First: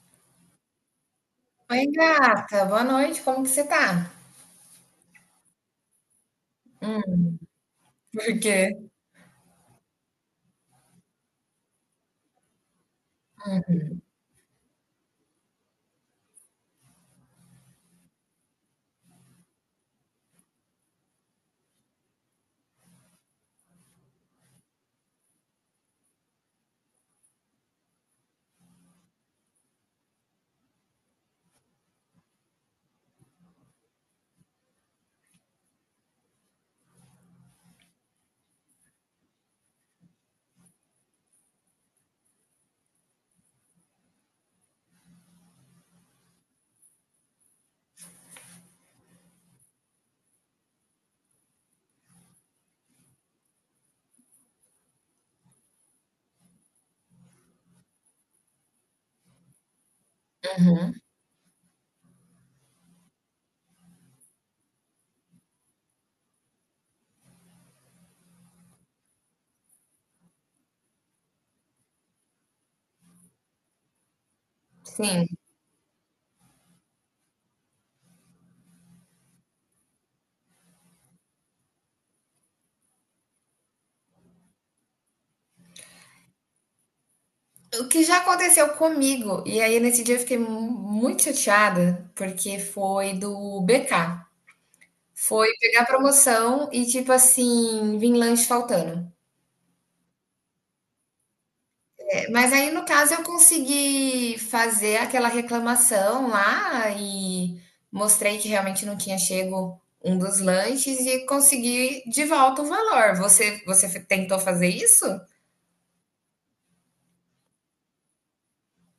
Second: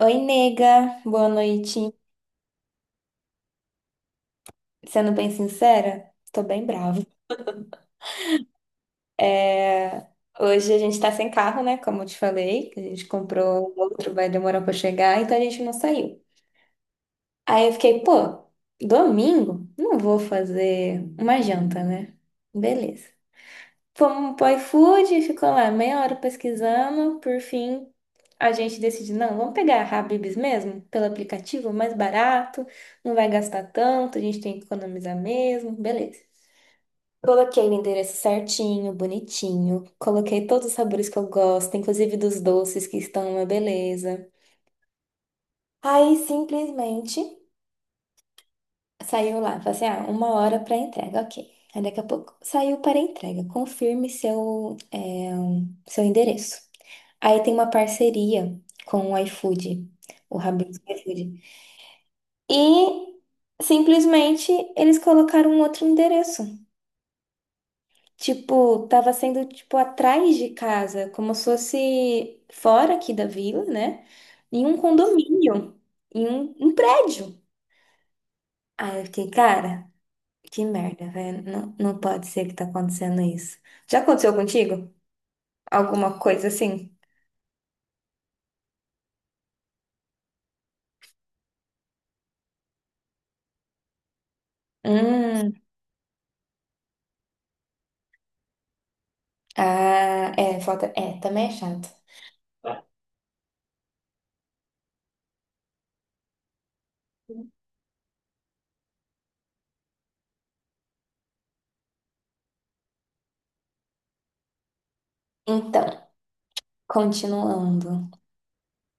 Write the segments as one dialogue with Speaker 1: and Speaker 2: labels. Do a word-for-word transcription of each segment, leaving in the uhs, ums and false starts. Speaker 1: Oi, nega, boa noite.
Speaker 2: Oi, gata. Boa noite. Como que você tá?
Speaker 1: Sendo bem sincera, tô bem brava.
Speaker 2: Hum, por quê?
Speaker 1: É, hoje a gente tá sem carro, né? Como eu te falei, que a gente comprou um outro, vai demorar pra chegar, então a gente não saiu. Aí eu fiquei, pô, domingo? Não vou fazer uma janta, né? Beleza. Fomos pro iFood, ficou lá meia hora pesquisando. Por fim, a gente decide, não, vamos pegar a Habib's mesmo, pelo aplicativo, mais barato, não vai gastar tanto, a gente tem que economizar mesmo, beleza. Coloquei o endereço certinho, bonitinho. Coloquei todos os sabores que eu gosto, inclusive dos doces que estão uma beleza. Aí simplesmente saiu lá, falei assim, ah, uma hora para entrega, ok. Aí daqui a pouco saiu para entrega, confirme seu, é, seu endereço. Aí tem uma parceria com o iFood, o Habib's
Speaker 2: Uhum,
Speaker 1: iFood. E simplesmente eles colocaram um outro endereço. Tipo, tava sendo tipo atrás de casa, como se fosse fora aqui da vila, né? Em um
Speaker 2: sim.
Speaker 1: condomínio, em um, um prédio. Aí eu fiquei, cara, que merda, velho. Não, não pode ser que tá acontecendo isso. Já aconteceu contigo? Alguma coisa assim?
Speaker 2: O que já aconteceu comigo, e aí nesse dia eu fiquei mu- muito chateada, porque foi do B K. Foi
Speaker 1: Hum,
Speaker 2: pegar promoção e, tipo assim, vim lanche faltando.
Speaker 1: ah, é, falta, é, também é chato.
Speaker 2: É, mas aí, no caso, eu consegui fazer aquela reclamação lá e mostrei que realmente não tinha chego um dos lanches e consegui de volta o valor. Você, você tentou fazer isso?
Speaker 1: Então. Continuando.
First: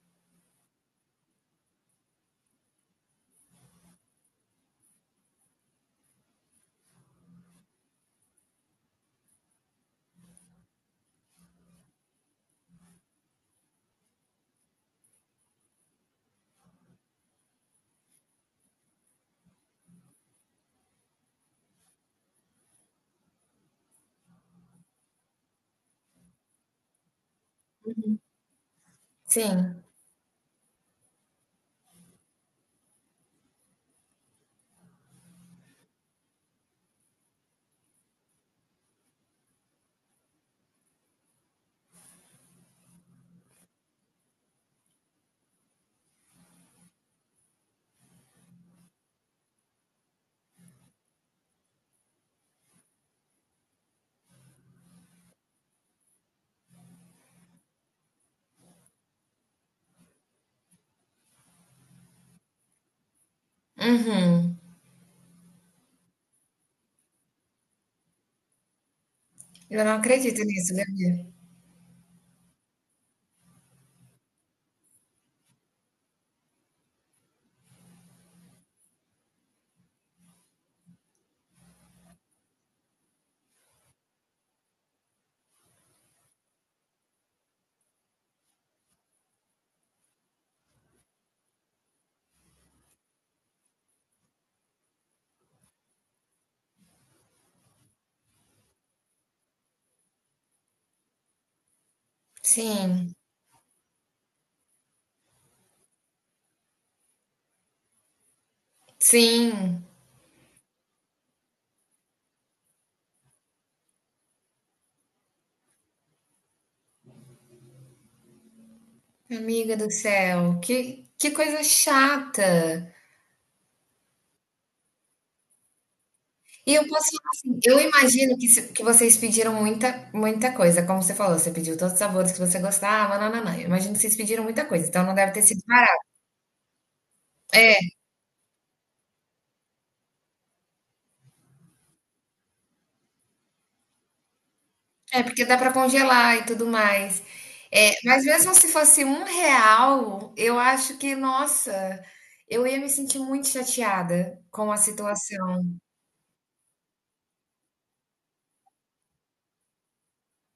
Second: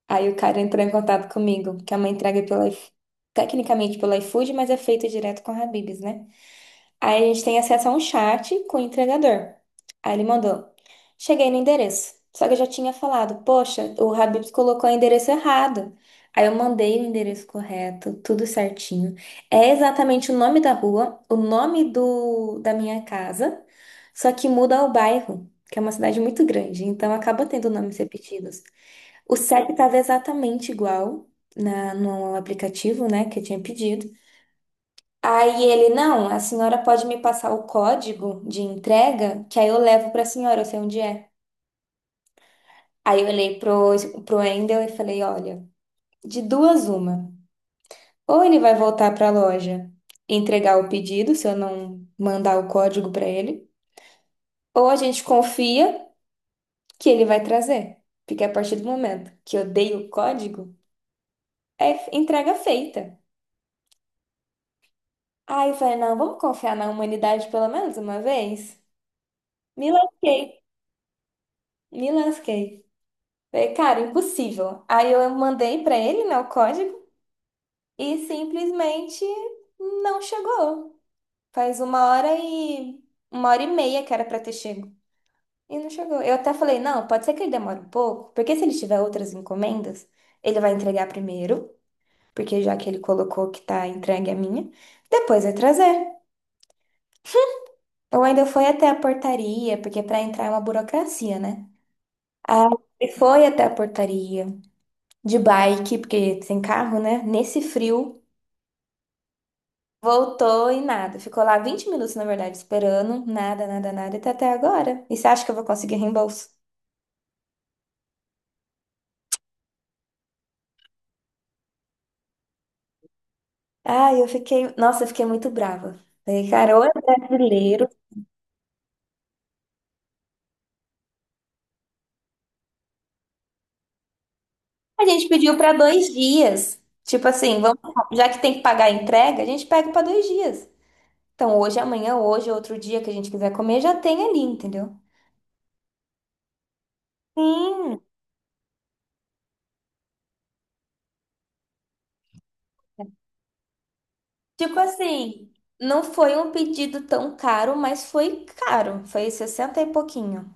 Speaker 1: Aí o cara entrou em contato comigo, que é uma entrega pela, iF- tecnicamente pelo iFood, mas é feito direto com a Habib's, né? Aí a gente tem acesso a um chat com o entregador. Aí ele mandou: cheguei no endereço. Só que eu já tinha falado: poxa, o Habib's colocou o endereço errado. Aí eu mandei o endereço correto, tudo certinho. É exatamente o nome da rua, o nome do, da minha casa, só que muda o bairro, que é uma cidade muito grande, então acaba tendo nomes repetidos. O CEP
Speaker 2: Sim.
Speaker 1: estava exatamente igual na, no aplicativo, né, que eu tinha pedido. Aí ele, não, a senhora pode me passar o código de entrega, que aí eu levo para a senhora, eu sei onde é. Aí eu olhei pro, pro Endel e falei, olha, de duas uma. Ou ele vai voltar para a loja e entregar o pedido, se eu não mandar o código para ele, ou a gente confia que ele vai trazer. Porque a partir do momento que eu dei o código, é entrega feita.
Speaker 2: Uhum.
Speaker 1: Aí eu falei, não, vamos confiar na humanidade pelo menos uma vez?
Speaker 2: Eu
Speaker 1: Me
Speaker 2: não acredito
Speaker 1: lasquei,
Speaker 2: nisso, Gabi.
Speaker 1: me lasquei. Falei, cara, impossível. Aí eu mandei pra ele, né, o código e simplesmente não chegou. Faz uma hora e uma hora e meia que era pra ter chego e não chegou. Eu até falei, não, pode ser que ele demore um pouco, porque se ele tiver outras encomendas, ele vai entregar primeiro, porque já que ele colocou que tá entregue a minha, depois vai trazer. Eu ainda fui até a portaria, porque para entrar é uma burocracia, né? Ah, e
Speaker 2: Sim,
Speaker 1: foi até a portaria de bike, porque sem carro, né? Nesse frio,
Speaker 2: sim,
Speaker 1: voltou e nada. Ficou lá vinte minutos, na verdade, esperando, nada, nada, nada, e tá até agora. E você acha que eu vou conseguir reembolso?
Speaker 2: amiga do céu, que, que coisa chata.
Speaker 1: Ah, eu fiquei, nossa, eu fiquei muito brava. Falei,
Speaker 2: E
Speaker 1: cara, ou
Speaker 2: eu
Speaker 1: é
Speaker 2: posso falar assim, eu
Speaker 1: brasileiro.
Speaker 2: imagino que, se- que vocês pediram muita, muita coisa, como você falou, você pediu todos os sabores que você gostava, nananã. Eu imagino que vocês pediram muita coisa,
Speaker 1: A
Speaker 2: então não
Speaker 1: gente
Speaker 2: deve ter
Speaker 1: pediu
Speaker 2: sido
Speaker 1: para
Speaker 2: barato.
Speaker 1: dois dias. Tipo assim,
Speaker 2: É,
Speaker 1: vamos, já que tem que pagar a entrega, a gente pega para dois dias. Então, hoje, amanhã, hoje, outro dia que a gente quiser comer, já tem ali, entendeu?
Speaker 2: é, porque dá para congelar e tudo mais. É,
Speaker 1: Sim,
Speaker 2: mas mesmo se fosse um real, eu acho que, nossa, eu ia me sentir muito chateada com
Speaker 1: tipo
Speaker 2: a
Speaker 1: assim,
Speaker 2: situação.
Speaker 1: não foi um pedido tão caro, mas foi caro, foi sessenta e pouquinho.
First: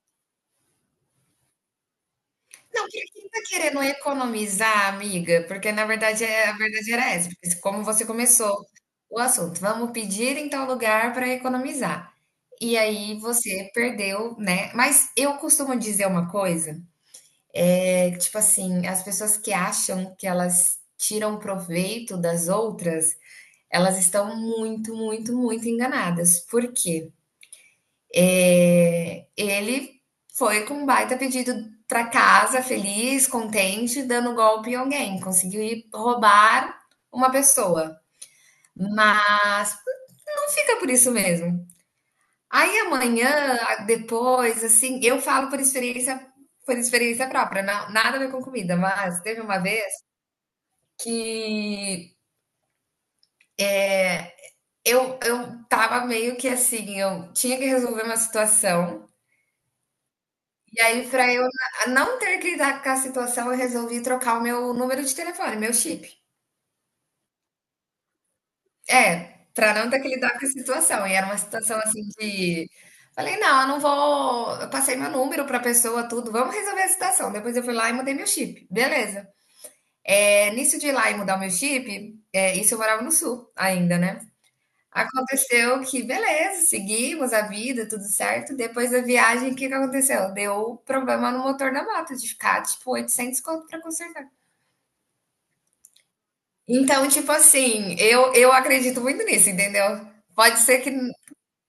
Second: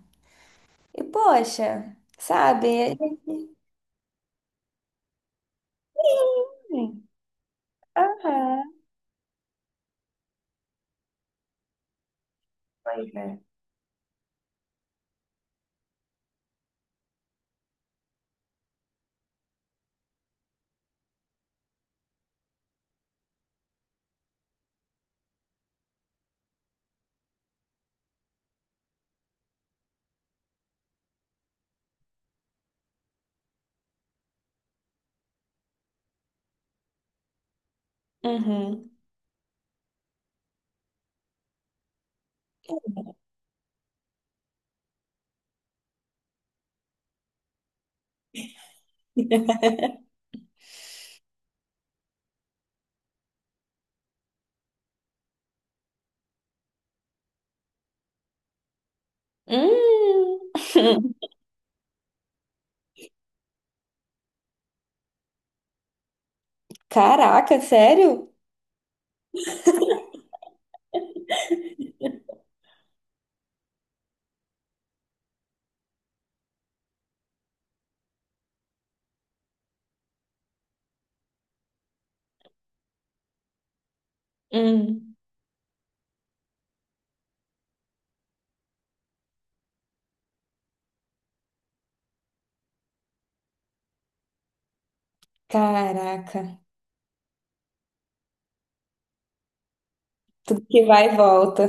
Speaker 1: E poxa, sabe?
Speaker 2: Não, quem quem tá querendo economizar, amiga? Porque na verdade, é a verdade
Speaker 1: Sim.
Speaker 2: era essa, porque se- como você
Speaker 1: Aham.
Speaker 2: começou o assunto, vamos pedir em tal lugar para economizar. E
Speaker 1: Pois
Speaker 2: aí
Speaker 1: é.
Speaker 2: você perdeu, né? Mas eu costumo dizer uma coisa, é que, tipo assim, as pessoas que acham que elas tiram proveito das outras, elas estão muito, muito, muito enganadas. Por quê? É, ele foi com um baita pedido para casa, feliz, contente, dando golpe em alguém. Conseguiu ir roubar uma pessoa.
Speaker 1: Uhum.
Speaker 2: Mas não fica por isso mesmo. Aí amanhã, depois, assim, eu falo por experiência por experiência própria, não, nada a ver com comida, mas teve uma vez que eu, eu tava meio que assim, eu tinha que resolver uma situação.
Speaker 1: Hum.
Speaker 2: E aí, para eu não ter que lidar com a situação, eu resolvi trocar o meu número de telefone, meu chip.
Speaker 1: Caraca, sério?
Speaker 2: É, para não ter que lidar com a situação. E era uma situação, assim, de falei: "Não, eu não vou", eu passei meu número para pessoa, tudo, "vamos resolver a situação". Depois eu fui lá e mudei meu chip, beleza. É, nisso de ir lá e mudar o meu chip, é, isso eu morava no sul ainda, né.
Speaker 1: Hum.
Speaker 2: Aconteceu que beleza, seguimos a vida, tudo certo. Depois da viagem, o que que aconteceu? Deu problema no motor da moto, de ficar, tipo, oitocentos conto para consertar.
Speaker 1: Caraca,
Speaker 2: Então, tipo assim, eu, eu acredito muito nisso, entendeu? Pode
Speaker 1: tudo
Speaker 2: ser
Speaker 1: que
Speaker 2: que,
Speaker 1: vai e volta.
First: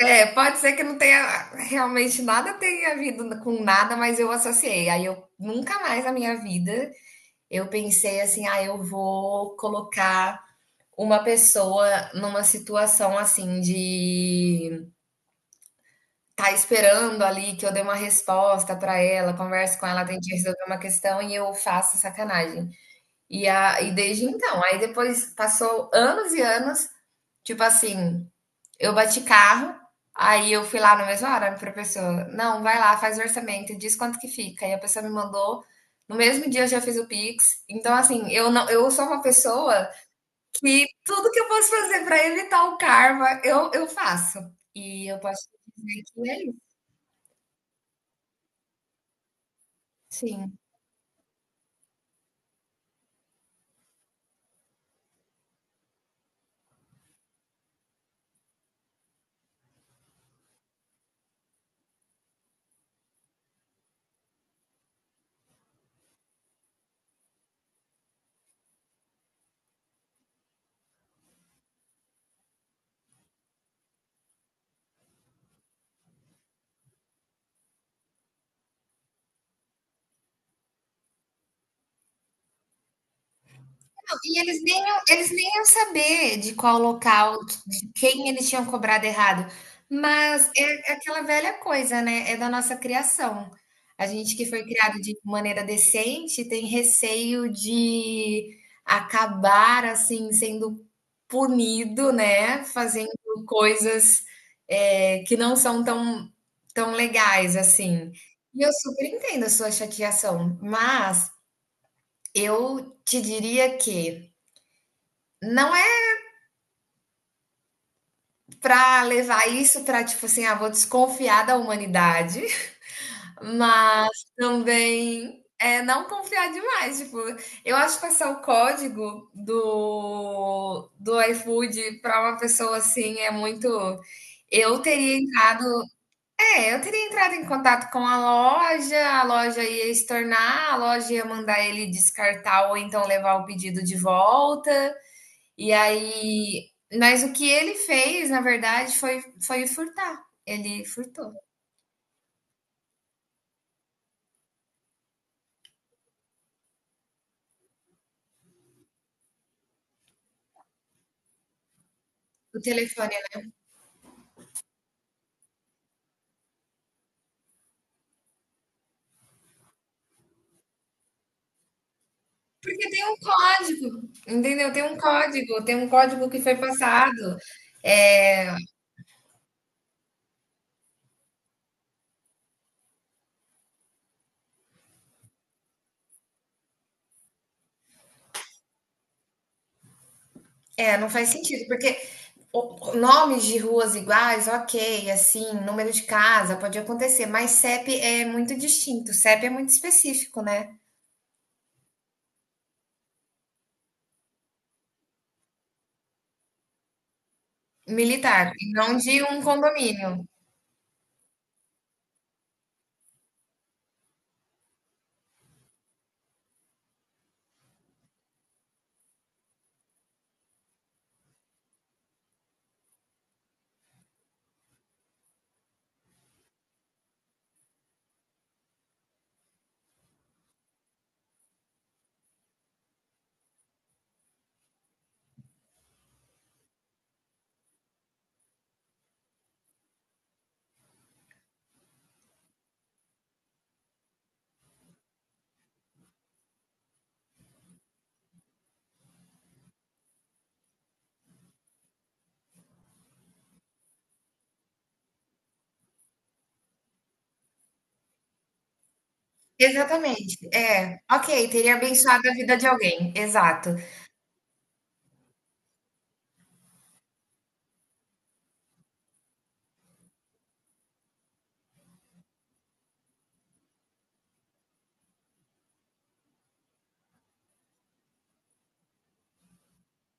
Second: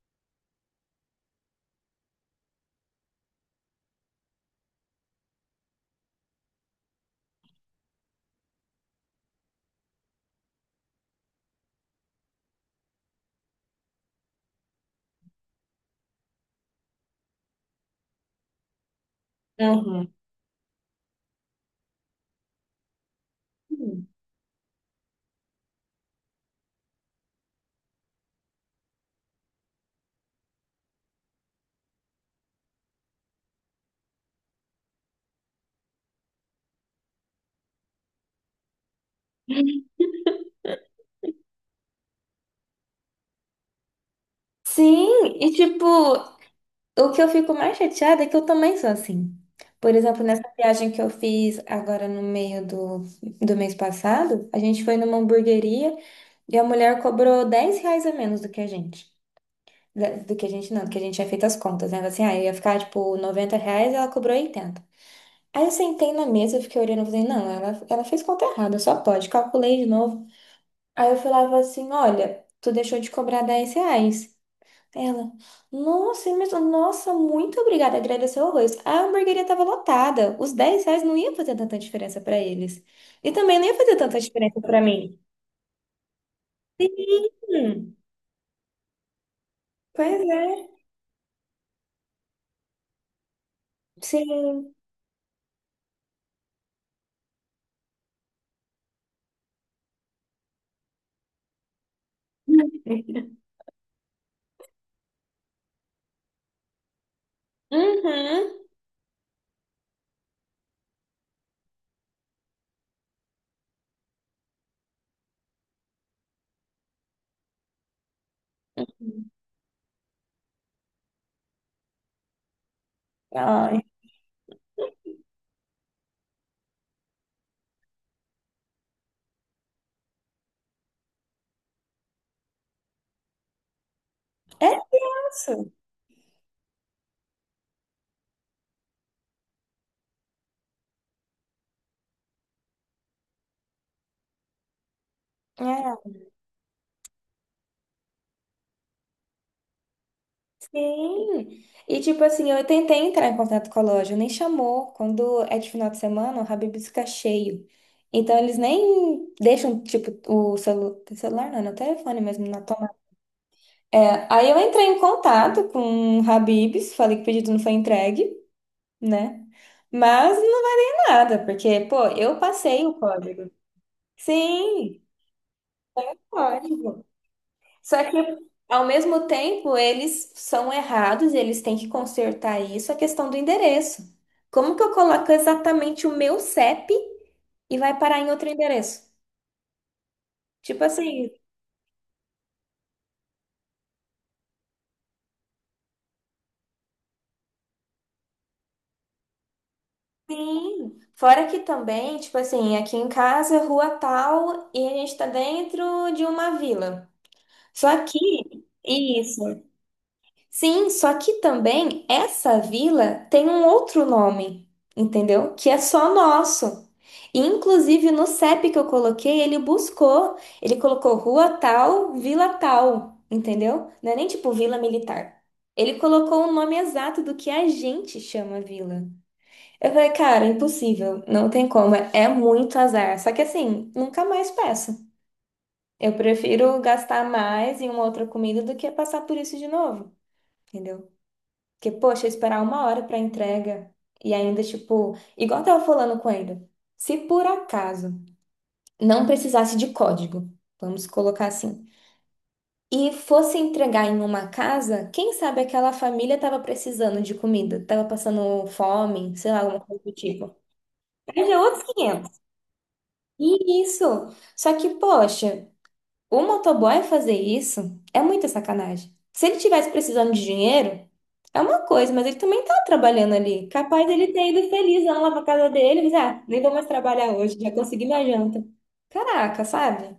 Speaker 2: é, pode ser que não tenha realmente nada tenha havido com nada, mas eu associei. Aí eu nunca mais na minha vida eu pensei assim, ah, eu vou colocar uma pessoa numa situação assim de tá esperando ali que eu dê uma resposta pra ela, converso com ela,
Speaker 1: Uhum.
Speaker 2: tente resolver uma questão e eu faço sacanagem. E, a, e desde então, aí depois passou anos e anos. Tipo assim, eu bati carro, aí eu fui lá na mesma hora pra pessoa, não, vai lá, faz o orçamento, diz quanto que fica. E a pessoa me mandou, no mesmo dia eu já fiz o Pix. Então, assim, eu não, eu sou uma pessoa que tudo que eu posso fazer pra evitar o karma, eu, eu faço. E
Speaker 1: Sim,
Speaker 2: eu posso
Speaker 1: e tipo.
Speaker 2: dizer que é isso.
Speaker 1: O que eu fico mais chateada é que eu também sou assim. Por exemplo, nessa
Speaker 2: Sim.
Speaker 1: viagem que eu fiz agora no meio do, do mês passado, a gente foi numa hamburgueria e a mulher cobrou dez reais a menos do que a gente. Da- Do que a gente não, do que a gente tinha feito as contas, né? Assim, ah, eu ia ficar tipo noventa reais, ela cobrou oitenta. Aí eu sentei na mesa, eu fiquei olhando e falei, não, ela, ela fez conta errada, só pode. Calculei de novo. Aí eu falava assim, olha, tu deixou de cobrar dez reais. Ela, nossa, imenso, nossa, muito obrigada, agradeceu horrores. A hamburgueria estava lotada, os dez reais não ia fazer tanta diferença para eles. E também não ia fazer tanta
Speaker 2: E
Speaker 1: diferença
Speaker 2: eles nem,
Speaker 1: para
Speaker 2: iam-
Speaker 1: mim.
Speaker 2: eles nem iam saber de qual local, de
Speaker 1: Hum,
Speaker 2: quem eles tinham cobrado errado.
Speaker 1: pois é,
Speaker 2: Mas é aquela velha coisa, né? É da nossa criação. A gente que foi
Speaker 1: sim.
Speaker 2: criado de maneira decente tem receio de acabar assim sendo punido, né? Fazendo
Speaker 1: Uhum.
Speaker 2: coisas é, que não são tão, tão legais assim. E eu super entendo a sua chateação, mas eu te diria que não é para
Speaker 1: Uhum.
Speaker 2: levar isso para tipo assim, ah, vou desconfiar da humanidade,
Speaker 1: Ai,
Speaker 2: mas também, é não confiar demais, tipo, eu acho que passar o código do do iFood para uma pessoa, assim, é muito,
Speaker 1: é
Speaker 2: eu teria entrado,
Speaker 1: isso.
Speaker 2: é, eu teria entrado em contato com a loja, a loja ia estornar, a loja ia mandar ele descartar ou então levar o pedido de volta. E
Speaker 1: É,
Speaker 2: aí, mas o que ele fez, na verdade, foi foi furtar. Ele furtou
Speaker 1: sim. E tipo assim, eu tentei entrar em contato com a loja, nem chamou. Quando é de final de semana, o Habib's fica cheio. Então eles nem deixam, tipo, o celu- celular, não, no telefone mesmo, na
Speaker 2: o telefone, né.
Speaker 1: é, aí eu entrei em contato com o Habib's, falei que o pedido não foi entregue, né? Mas não é nada, porque, pô, eu passei
Speaker 2: Porque
Speaker 1: o
Speaker 2: tem um
Speaker 1: código.
Speaker 2: código, entendeu? Tem um
Speaker 1: Sim,
Speaker 2: código, tem um código que foi
Speaker 1: código.
Speaker 2: passado.
Speaker 1: Só que,
Speaker 2: Eh,
Speaker 1: ao mesmo tempo, eles são errados, e eles têm que consertar isso, a questão do endereço. Como que eu coloco exatamente o meu CEP e vai parar em outro endereço? Tipo
Speaker 2: é, não faz
Speaker 1: assim,
Speaker 2: sentido, porque o nomes de ruas iguais, ok, assim, número de casa pode acontecer, mas C E P é muito distinto, C E P é muito específico, né,
Speaker 1: sim, fora que também, tipo assim, aqui em casa, é rua tal, e a gente tá dentro de uma vila. Só que,
Speaker 2: militar, e não de
Speaker 1: isso.
Speaker 2: um condomínio.
Speaker 1: Sim, só que também essa vila tem um outro nome, entendeu? Que é só nosso. E, inclusive no CEP que eu coloquei, ele buscou, ele colocou rua tal, vila tal, entendeu? Não é nem tipo vila militar. Ele colocou o nome exato do que a gente chama vila. Eu falei, cara, impossível, não tem como, é muito azar. Só que assim, nunca mais peço. Eu prefiro gastar mais em uma outra comida do que passar por isso de novo, entendeu? Porque, poxa, esperar uma hora pra entrega e ainda, tipo, igual eu tava falando com ele, se por acaso não precisasse de código, vamos colocar assim, e fosse entregar em uma casa, quem sabe aquela família tava precisando de comida, tava passando fome, sei lá, alguma coisa do
Speaker 2: Exatamente,
Speaker 1: tipo.
Speaker 2: é.
Speaker 1: Aí
Speaker 2: Ok,
Speaker 1: já é
Speaker 2: teria
Speaker 1: outros
Speaker 2: abençoado a
Speaker 1: quinhentos.
Speaker 2: vida de alguém, exato.
Speaker 1: E isso. Só que, poxa, o motoboy fazer isso é muita sacanagem. Se ele tivesse precisando de dinheiro, é uma coisa, mas ele também tá trabalhando ali. Capaz dele ter ido feliz lá pra casa dele, mas dizer, ah, nem vou mais trabalhar hoje, já consegui minha janta. Caraca, sabe?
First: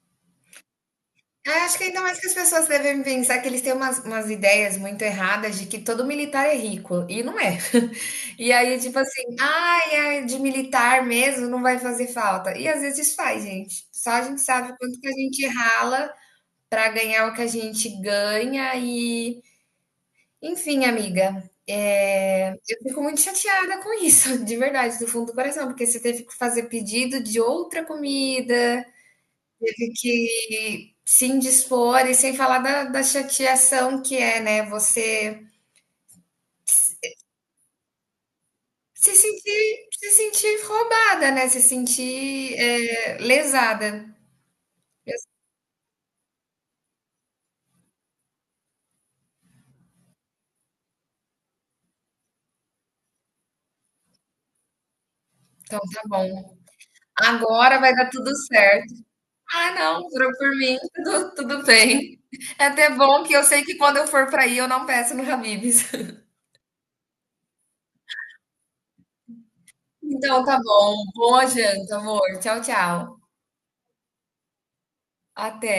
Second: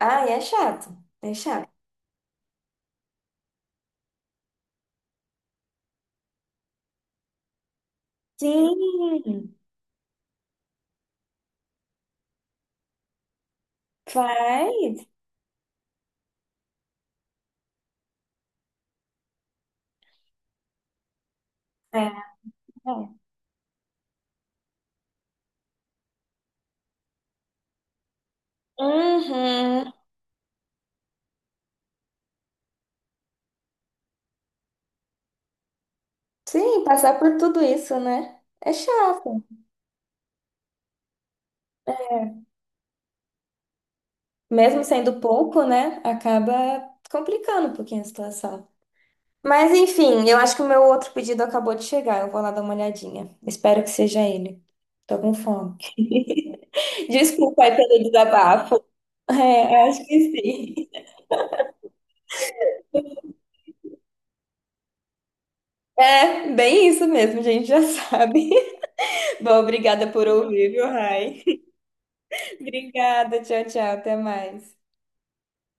Speaker 1: Ah, é chato. É
Speaker 2: Eu
Speaker 1: chato.
Speaker 2: acho que ainda mais que as pessoas devem pensar que eles têm umas umas ideias muito erradas de que todo militar é rico, e não é. E aí, tipo assim:
Speaker 1: Sim,
Speaker 2: "Ai, é de militar mesmo, não vai fazer falta", e às vezes faz gente, só a gente sabe o quanto
Speaker 1: faz.
Speaker 2: que a gente rala para ganhar o que a gente ganha e enfim, amiga,
Speaker 1: É.
Speaker 2: é, eu fico muito chateada com isso, de verdade, do fundo do coração, porque você teve que fazer pedido de outra comida,
Speaker 1: Uhum.
Speaker 2: teve que se indispor, e sem falar da, da chateação que é, né? Você
Speaker 1: Sim, passar por tudo isso, né? É
Speaker 2: se
Speaker 1: chato.
Speaker 2: sentir, se sentir roubada, né? Se sentir, é, lesada.
Speaker 1: Mesmo sendo pouco, né, acaba complicando um pouquinho a situação. Mas enfim, eu acho que o meu outro pedido acabou de chegar. Eu vou lá dar uma olhadinha. Espero que seja ele. Tô com fome.
Speaker 2: Então tá bom.
Speaker 1: Desculpa aí
Speaker 2: Agora vai
Speaker 1: pelo
Speaker 2: dar tudo
Speaker 1: desabafo.
Speaker 2: certo. Ah,
Speaker 1: É, acho
Speaker 2: não,
Speaker 1: que
Speaker 2: jurou por mim,
Speaker 1: sim.
Speaker 2: tudo, tudo bem. É até bom que eu sei que quando eu for para aí eu não peço no Habib's.
Speaker 1: É, bem isso mesmo, a gente já sabe. Bom, obrigada por
Speaker 2: Então tá
Speaker 1: ouvir, viu,
Speaker 2: bom.
Speaker 1: Rai?
Speaker 2: Boa janta, amor. Tchau, tchau.
Speaker 1: Obrigada, tchau, tchau, até mais.
Speaker 2: Até.